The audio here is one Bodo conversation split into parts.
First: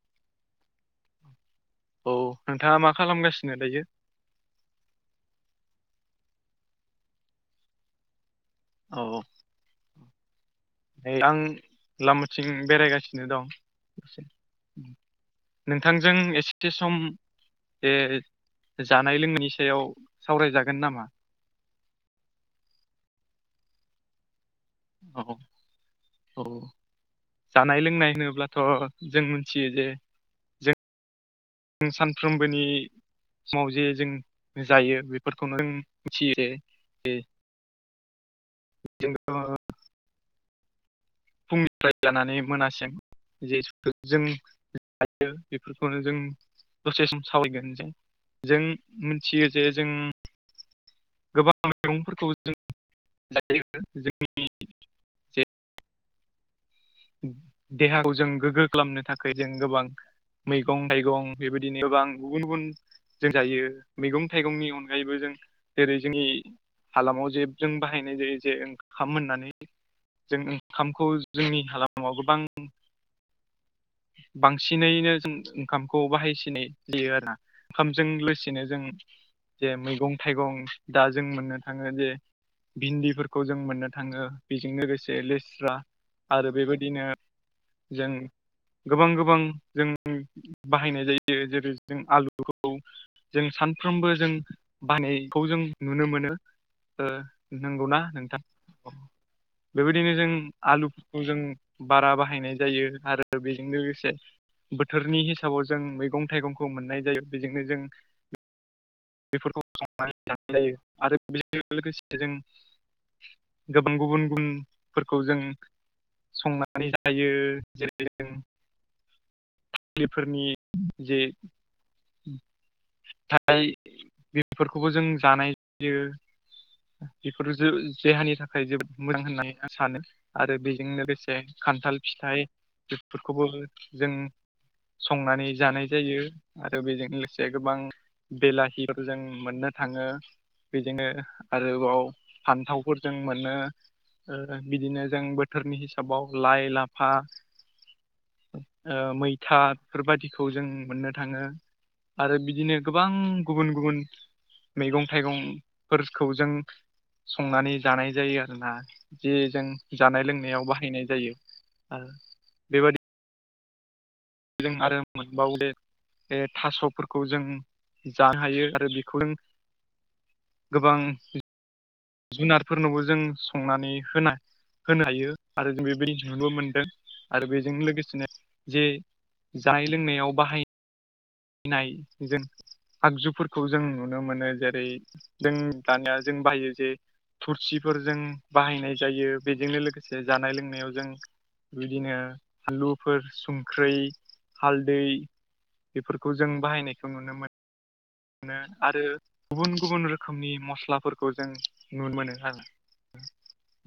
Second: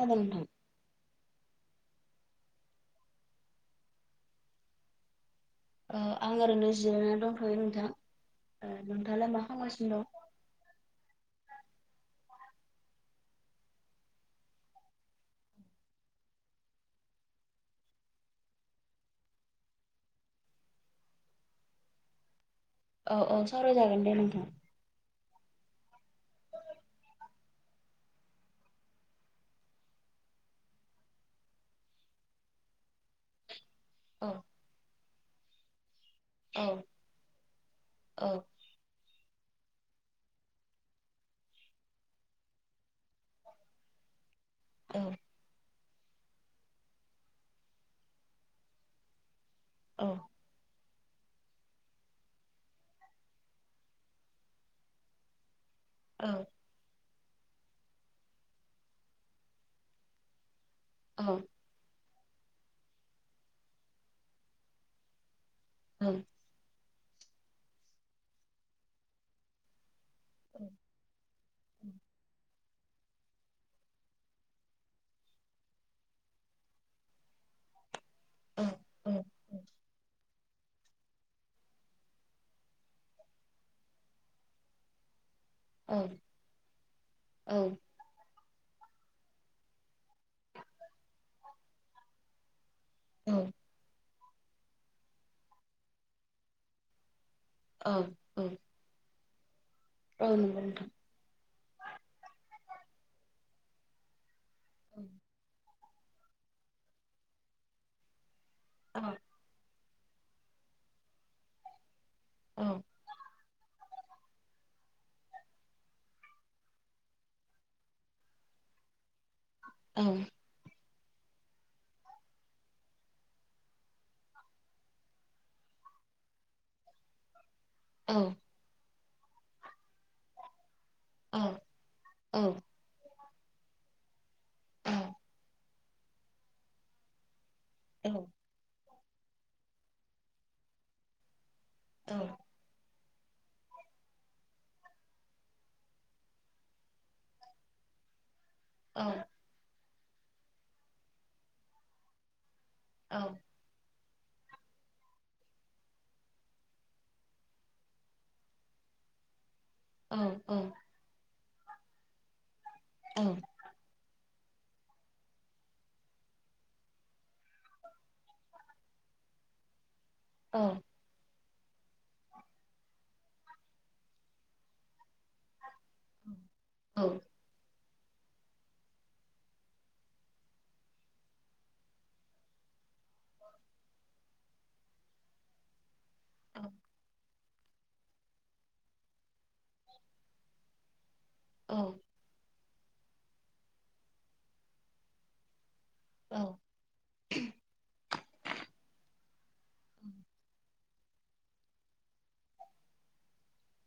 गाबोनथ औ नोंथाङा मा खालामगासिनो दायो? आं ओरैनो जिरायनानै दंथ'यो नोंथां औ नोंथाङालाय मा खालामगासिनो दं? नै आं लामाथिं बेरायगासिनो दं। नोंथांजों एसे सम बे जानाय लोंनायनि सायाव सावरायजागोन नामा? औ औ सावरायजागोन दे नोंथां औ औ जानाय लोंनाय होनोब्लाथ' जों मोनथियो जे जों सानफ्रोमबोनि समाव जे जों औ जायो बेफोरखौनो जों औ जों औ [unintelligible] फुंनिफ्राय जानानै मोनासिम ज जों औ जायो नो जों दसे सम सावरायगोन जे जों मिथियो जे जों औ गोबां माइरंफोरखौ जों लायो जोंनि [unintelligible] जे औ देहाखौ जों गोग्गो खालामनो थाखाय जों गोबां मैगं- औ थाइगं बेबायदि बिदिनो गोबां गुबुन गुबुन जों जायो मैगं -थाइगंनि अनगायैबो जों जेरै औ जोंनि हालामाव जे जों बाहायनाय जायो जे ओंखाम होननानै जों ओंखामखौ जोंनि हालामाव गोबां बांसिनैनो जों ओंखामखौ बाहायसिनै जायो आरोना। ओंखामजों लोगोसेनो जों जे मैगं थाइगं दा जों मोननो थाङो जे भिन्दिफोरखौ जों मोननो थाङो बेजों लोगोसे [unintelligible] [unintelligible] आरो बेबायदिनो जों गोबां गोबां जों बाहायनाय जायो जेरै जों आलुखौ जों सानफ्रोमबो जों बायनायखौ जों नुनो मोनो। औ नंगौना नोंथां। बेबायदिनो औ जों नंगौ नोंथां आलुफोरखौ जों बारा बाहायनाय जायो आरो आरो बेजों लोगोसे बोथोरनि हिसाबाव जों मैगं- थाइगंखौ मोननाय जायो बेजोंनो जों औ। बेफोरखौ खालामनानै लानाय जायो आरो बेजों लोगोसे जों औ गोबां गुबुन गुबुनफोरखौ जों संनानै जायो जेरै जों औ बेफोरनि जे [unintelligible] बेफोरखौबो जों जानाय जायो। बेफोरजों जे औ देहानि थाखाय जोबोद मोजां होननानै आं सानो आरो बेजोंनो बे जे औ खान्थाल औ फिथाइ औ औ बेफोरखौबो जों संनानै जानाय जायो आरो बेजों लोगोसे गोबां औ। बेलाहिफोर जों मोननो थाङो बेजोंनो आरोबाव फान्थाव -फोर जों मोनो बिदिनो जों बोथोरनि हिसाबाव लाइ, लाफा औ। ओ मैथा बेफोरबायदिखौ जों मोननो थाङो आरो बिदिनो गोबां औ गुबुन गुबुन मैगं -थाइगंफोरखौ जों संनानै जानाय जायो आरोना जे जों जानाय लोंनायाव बाहायनाय जायो आरो बेबायदि ओं। जों आरो मोनबावदो थास'फोरखौ जों जानो हायो आरो बेखौ नों गोबां जुनारफोरनोबो जों संनानै होना होनो हायो आरो जों बे नुनो मोनदों आरो बेजों लोगोसेनो जे जानाय लोंनायाव बाहायनाय फिनाय जों आगजुफोरखौ जों नुनो मोनो जेरै जों दानिया जों औ औ बाहायो जे थुरसिफोर जों बाहायनाय जायो बेजोंनो लोगोसे जानाय लोंनायाव जों बिदिनो फानलुफोर, संख्रै, हालदै बेफोरखौ जों बाहायनायखौ नुनो मोनो आरो गुबुन गुबुन रोखोमनि मस्लाफोरखौ जों नुनो मोनो आरो।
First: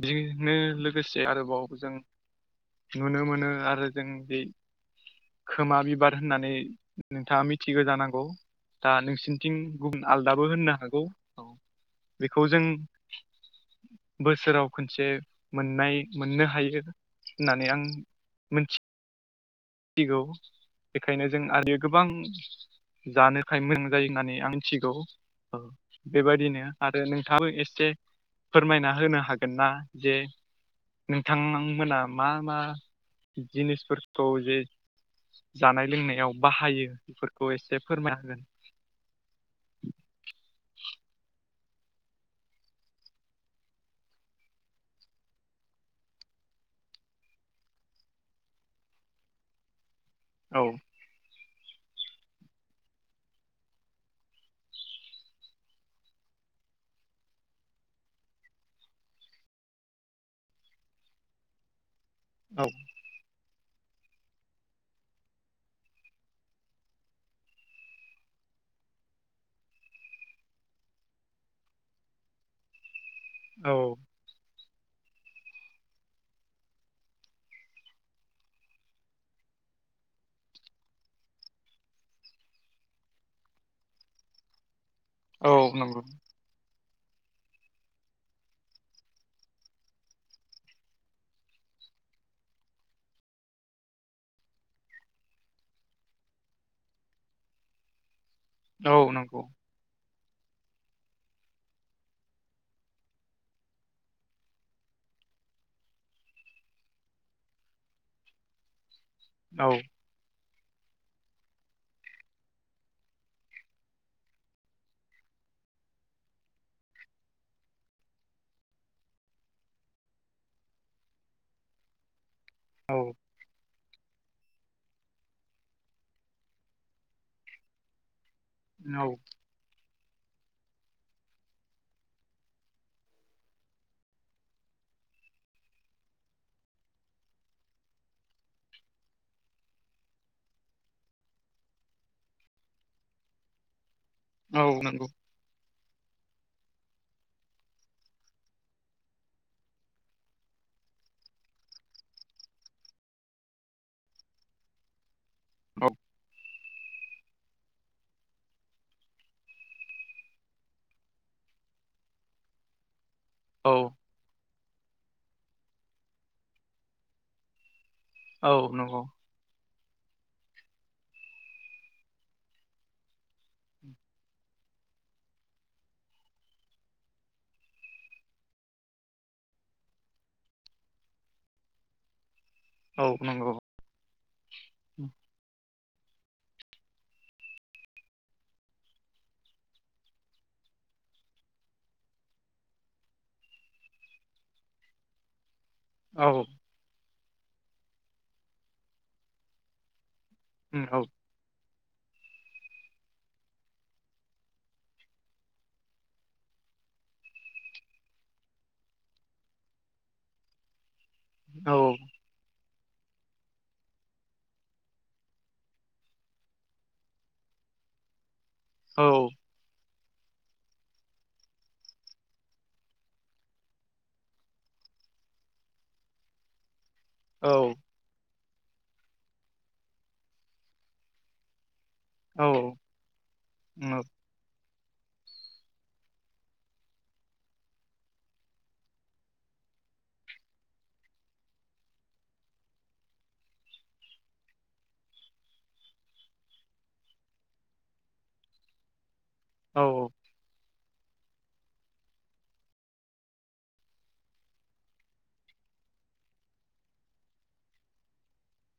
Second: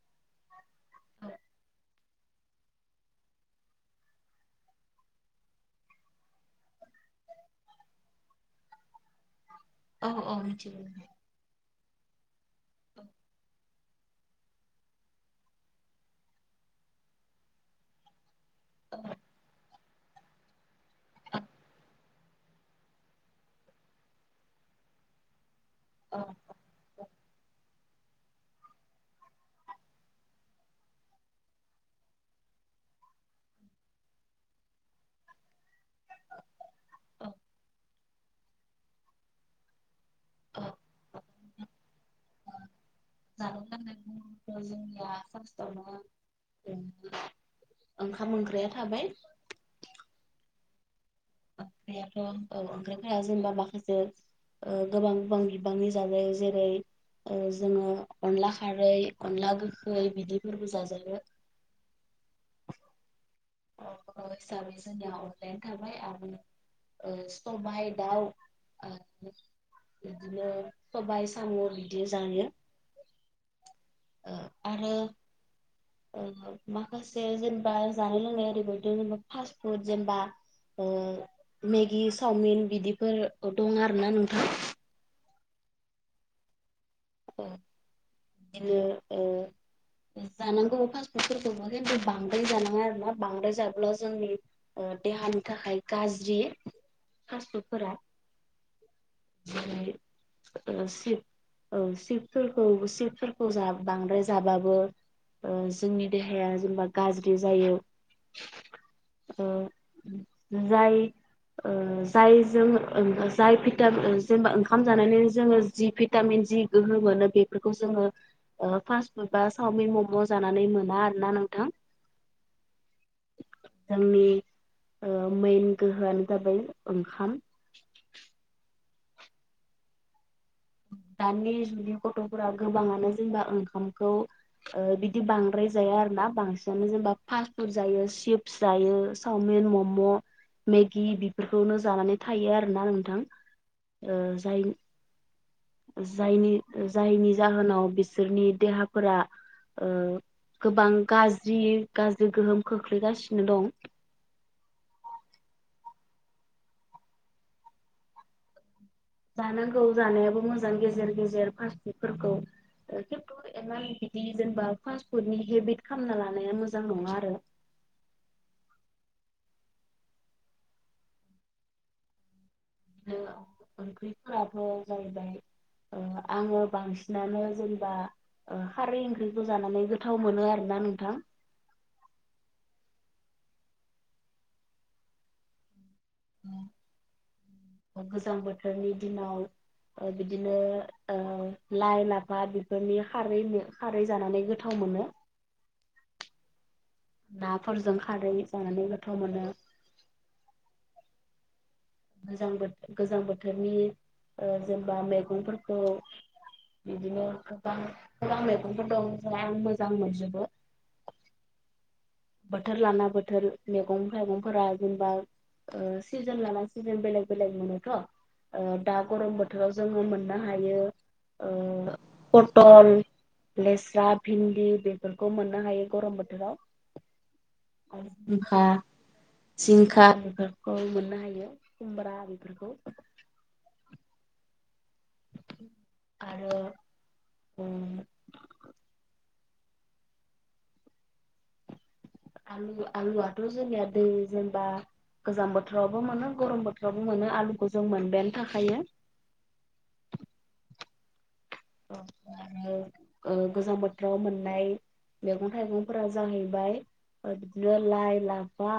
बेजोंनो लोगोसे आरोबाव जों नुनो मोनो आरो जों बे खोमा बिबार होननानै नोंथाङा मिथिगौ जानांगौ दा नोंसिनिथिं गुबुन औ आलदाबो होननो मिथिगौ हागौ नोंथां बेखौ जों बोसोराव खनसे मोननाय मोननो हायो। होननानै आं मोनथि औ। मिथिगौ बेखायनो जों आरो गोबां जानोखाय मोनजायो होननानै आं मिथिगौ। औ बेबायदिनो आरो नोंथाङाबो एसे फोरमायना होनो हागोन ना जे नोंथां आंमोना मा मा जिनिसफोरखौ जे जानाय लोंनायाव बाहायो औ बिफोरखौ एसे फोरमायना हो औ [inaudible] [unintelligible] थाखाय ओ जोंनिया फार्स्टआवनो [unintelligible] ओंखाम ओंख्रैया थाबाय औ ओंख्रियाथ' औ ओंख्रिफोरा जेनेबा माखासे ओ गोबां गोबां बिबांनि जाजायो जेरै ओ जोङो अनला खारै अनला गोखै बिदिफोरबो जाजायो औ अ' हिसाबै जोंनिया अनलायानो थाबाय आरो ओ सबाय दाउ ओ बिदिनो सबाय साम' बिदि जायो औ ओ आरो ओ माखासे जेनेबा जानाय लोंनाय ओरिबायदि जेनेबा फास्ट फुड जेनेबा ओ मेगि चावमिन बिदिफोर दं आरोना नोंथां औ नोंगौ ओ बिदिनो ओ जानांगौ फास्ट फुडफोरखौबो खिन्थु बांद्राय जानाङा आरो ना बांद्राय जाब्ला जोंनि ओ देहानि थाखाय गाज्रि फास्ट फुडफोरा औ नंगौ जानाय ओ सिप औ चिप्सफोरखौ चिप्सफोरखौ जा बांद्राय जाबाबो ओ जोंनि देहाया जेनेबा गाज्रि जायो [inaudible] ओ जाय ओ जाय जों जाय भिटाम जेनेबा ओंखाम जानानै जोङो जि भिटामिन जि गोहो मोनो बेफोरखौ जोङो ओ फास्ट फुड बा चावमिन मम' जानानै मोना आरो ना नोंथां औ [inaudible] जोंनि ओ मेइन गोहोआनो जाबाय ओंखाम औ दानि जुगनि गथ'फोरा गोबाङानो जेनेबा ओंखामखौ ओ बिदि बांद्राय जाया आरो ना बांसिनानो जेनेबा फास्ट फुड जायो चिप्स जायो सावमिन मम' मेगि बिफोरखौनो जानानै थायो आरोना नोंथां ओ औ जाय नंगौ ओ जायनि जायनि जाहोनाव बिसोरनि देहाफोरा ओ गोबां गाज्रि गाज्रि गोहोम खोख्लैगासिनो दं [unintelligible] जानांगौ जानायाबो मोजां गेजेर गेजेर फाफुतफोरखौ खिन्थु औ एमान इदि बि जेनेबा फास्टफुदनि हेबिट खालामना लानाया मोजां नङा आरो औ नंगौ दिनो ओंख्रिफोराबो जाहैबाय ओ आङो बांसिनानो जेनेबा ओ खारै ओंख्रिखौ जानानै गोथाव मोनो आरो ना नोंथां औ नंगौ उम [inaudible] गोजां बोथोरनि दिनाव ओ बिदिनो ओ लाइ लाफा बेफोरनि खारै खारै जानानै गोथाव मोनो औ नाफोरजों खारै जानानै गोथाव मोनो। उम औ गोजां बोथोर गोजां बोथोरनि जेनेबा मैगंफोरखौ बिदिनो गोबां गोबां मैगंफोर दं जाय आं मोजां मोनजोबो। औ बोथोर लाना बोथोर मैगं थाइगंफोरा जेनेबा सिजोन लाना सिजोन बेलेग बेलेग मोनोथ' दा औ गरम बोथोराव जोङो मोननो हायो पटल लेस्रा भिन्दि बेफोरखौ मोननो हायो गरम बोथोराव औ जिखा जिंखा बेफोरखौ मोननो हायो खुमब्रा बिदिखौ [unintelligible] आरो ओ आलु आलुआथ' जोंनिया दै जेनेबा गोजां बोथोरावबो मोनो गरम बोथोरावबो मोनो आलुखौ जों मोनबायानो थाखायो। औ औ औ आरो [inaudible] गोजां बोथोराव मोननाय मैगं थाइगंफोरा जाहैबाय लाइ लाफा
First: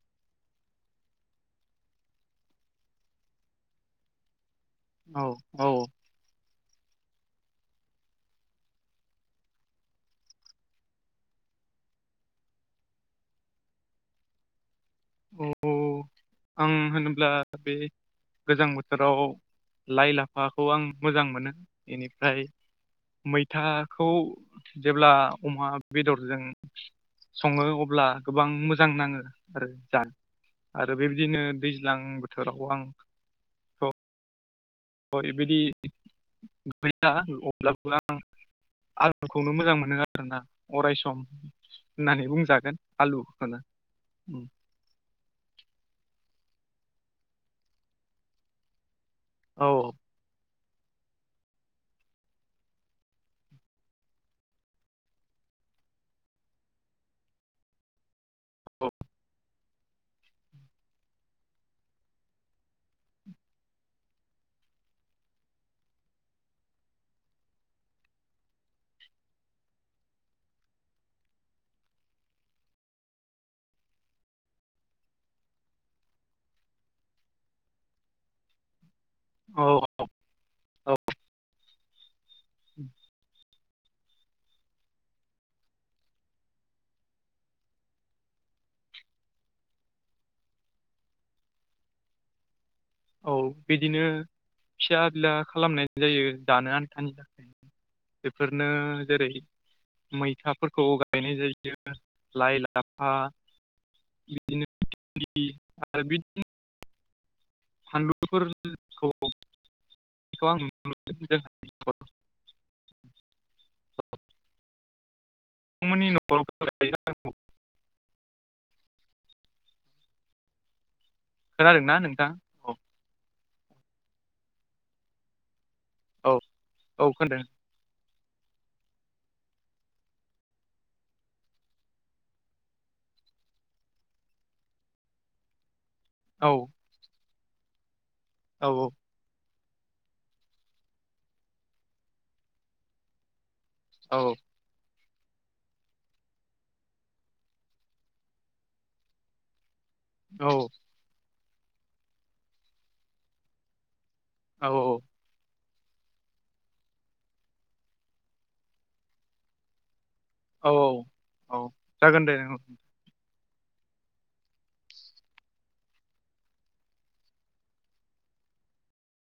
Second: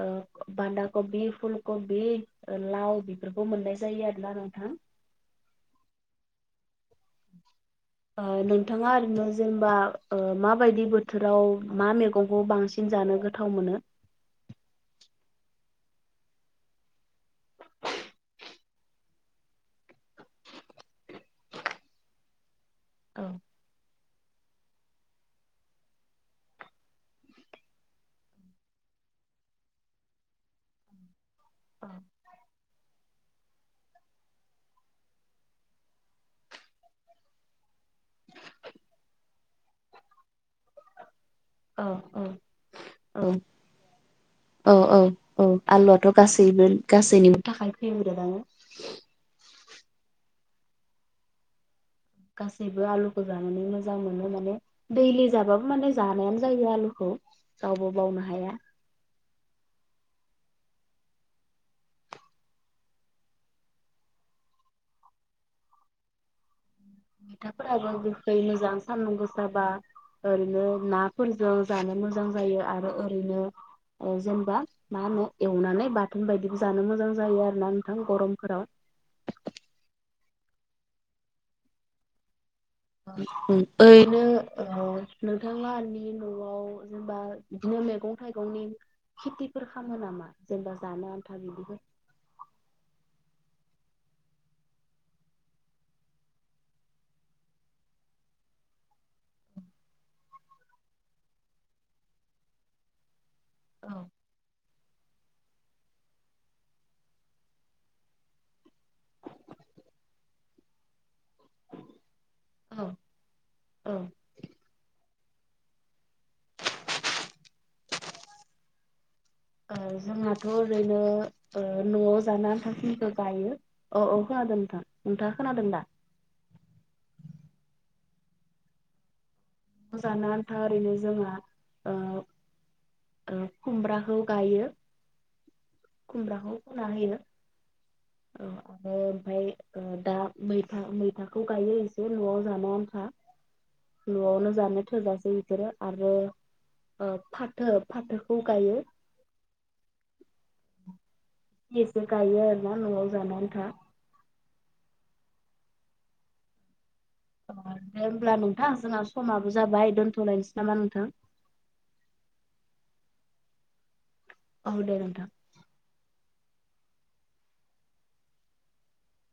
ओ बान्दा कबि फुल कबि लाव बेफोरखौ मोननाय जायो आरोना नोंथां। औ औ नोंथाङा ओरैनो जेनेबा माबायदि बोथोराव मा मैगंखौ बांसिन जों जानो गोथाव मोनो। औ आं होनोब्ला बे गोजां बोथोराव लाइ लाफाखौ आं मोजां मोनो बेनिफ्राय औ मैथाखौ जेब्ला अमा बेदरजों सङो अब्ला गोबां मोजां नाङो आरो जानो। आरो बेबायदिनो दैज्लां औ बोथोराव आं अबायदि गैया अब्लाबो आं आलुखौनो मोजां मोनो आरो ना अराय सम। औ होननानै बुंजागोन औ आलुखौनो। औ औ औ आलुआथ' गासैबो गासैनिबो थाखाय फैबोदो आनो। औ गासैबो आलुखौ जानानै मोजां मोनो माने दैलि जाबाबो माने जानायानो जायो आलुखौ रावबो बावनो हाया। औ मैथाफोराबो गोखै मोजां सानदुं गोसा बा ओरैनो नाफोरजों जानो मोजां जायो आरो ओरैनो ओ जेनेबा मा होनो एवनानै बाथोन बायदिबो जानो मोजां जायो आरो ना नोंथां गरमफोराव। औ औ औ [inaudible] ओरैबो ओ नोंथां [inaudible] न'आव जेनेबा बिदिनो मैगं थाइगंनि खेथिफोर खालामो नामा जेनेबा जानो आन्था बिदिफोर? औ बिदिनो फिसा बिला खालामनाय जायो जानो आन्थानि थाखाय बेफोरनो जेरै मैथाफोरखौ गायनाय जायो लाइ लाफा बिदिनो आरो बिदिनो फानलुफोरखौ आं नुनो मोनो‌ जोंहा औ औ बिथांमोननि न'खर [unintelligible] ओ जोंहाथ' ओरैनो ओ खोनादोंना न'आव नोंथां जानो औ आनथाखिनिखो गायो अ अ खोनादों नोंथां नोंथाङा खोनादों दा? औ औ खोनादों। जानो आन्था ओरैनो जोंहा ओ ओ खुमब्राखौ गायो औ खुमब्राखौ खुना होयो औ औ आरो ओमफ्राय ओ दा मैथा मैथाखौ गायो एसे न'आव जानो आन्था औ औ न'आवनो जानो थोजासे बिफोरो आरो ओ फाथो फाथोखौ गायो औ एसे इसे गायो आरोना न'आव जानो आन्था। औ औ अ दे होमब्ला नोंथां जोंना समाबो जाबाय दोन्थ'लायनोसै औ औ जागोन दे ओं औ दे नोंथां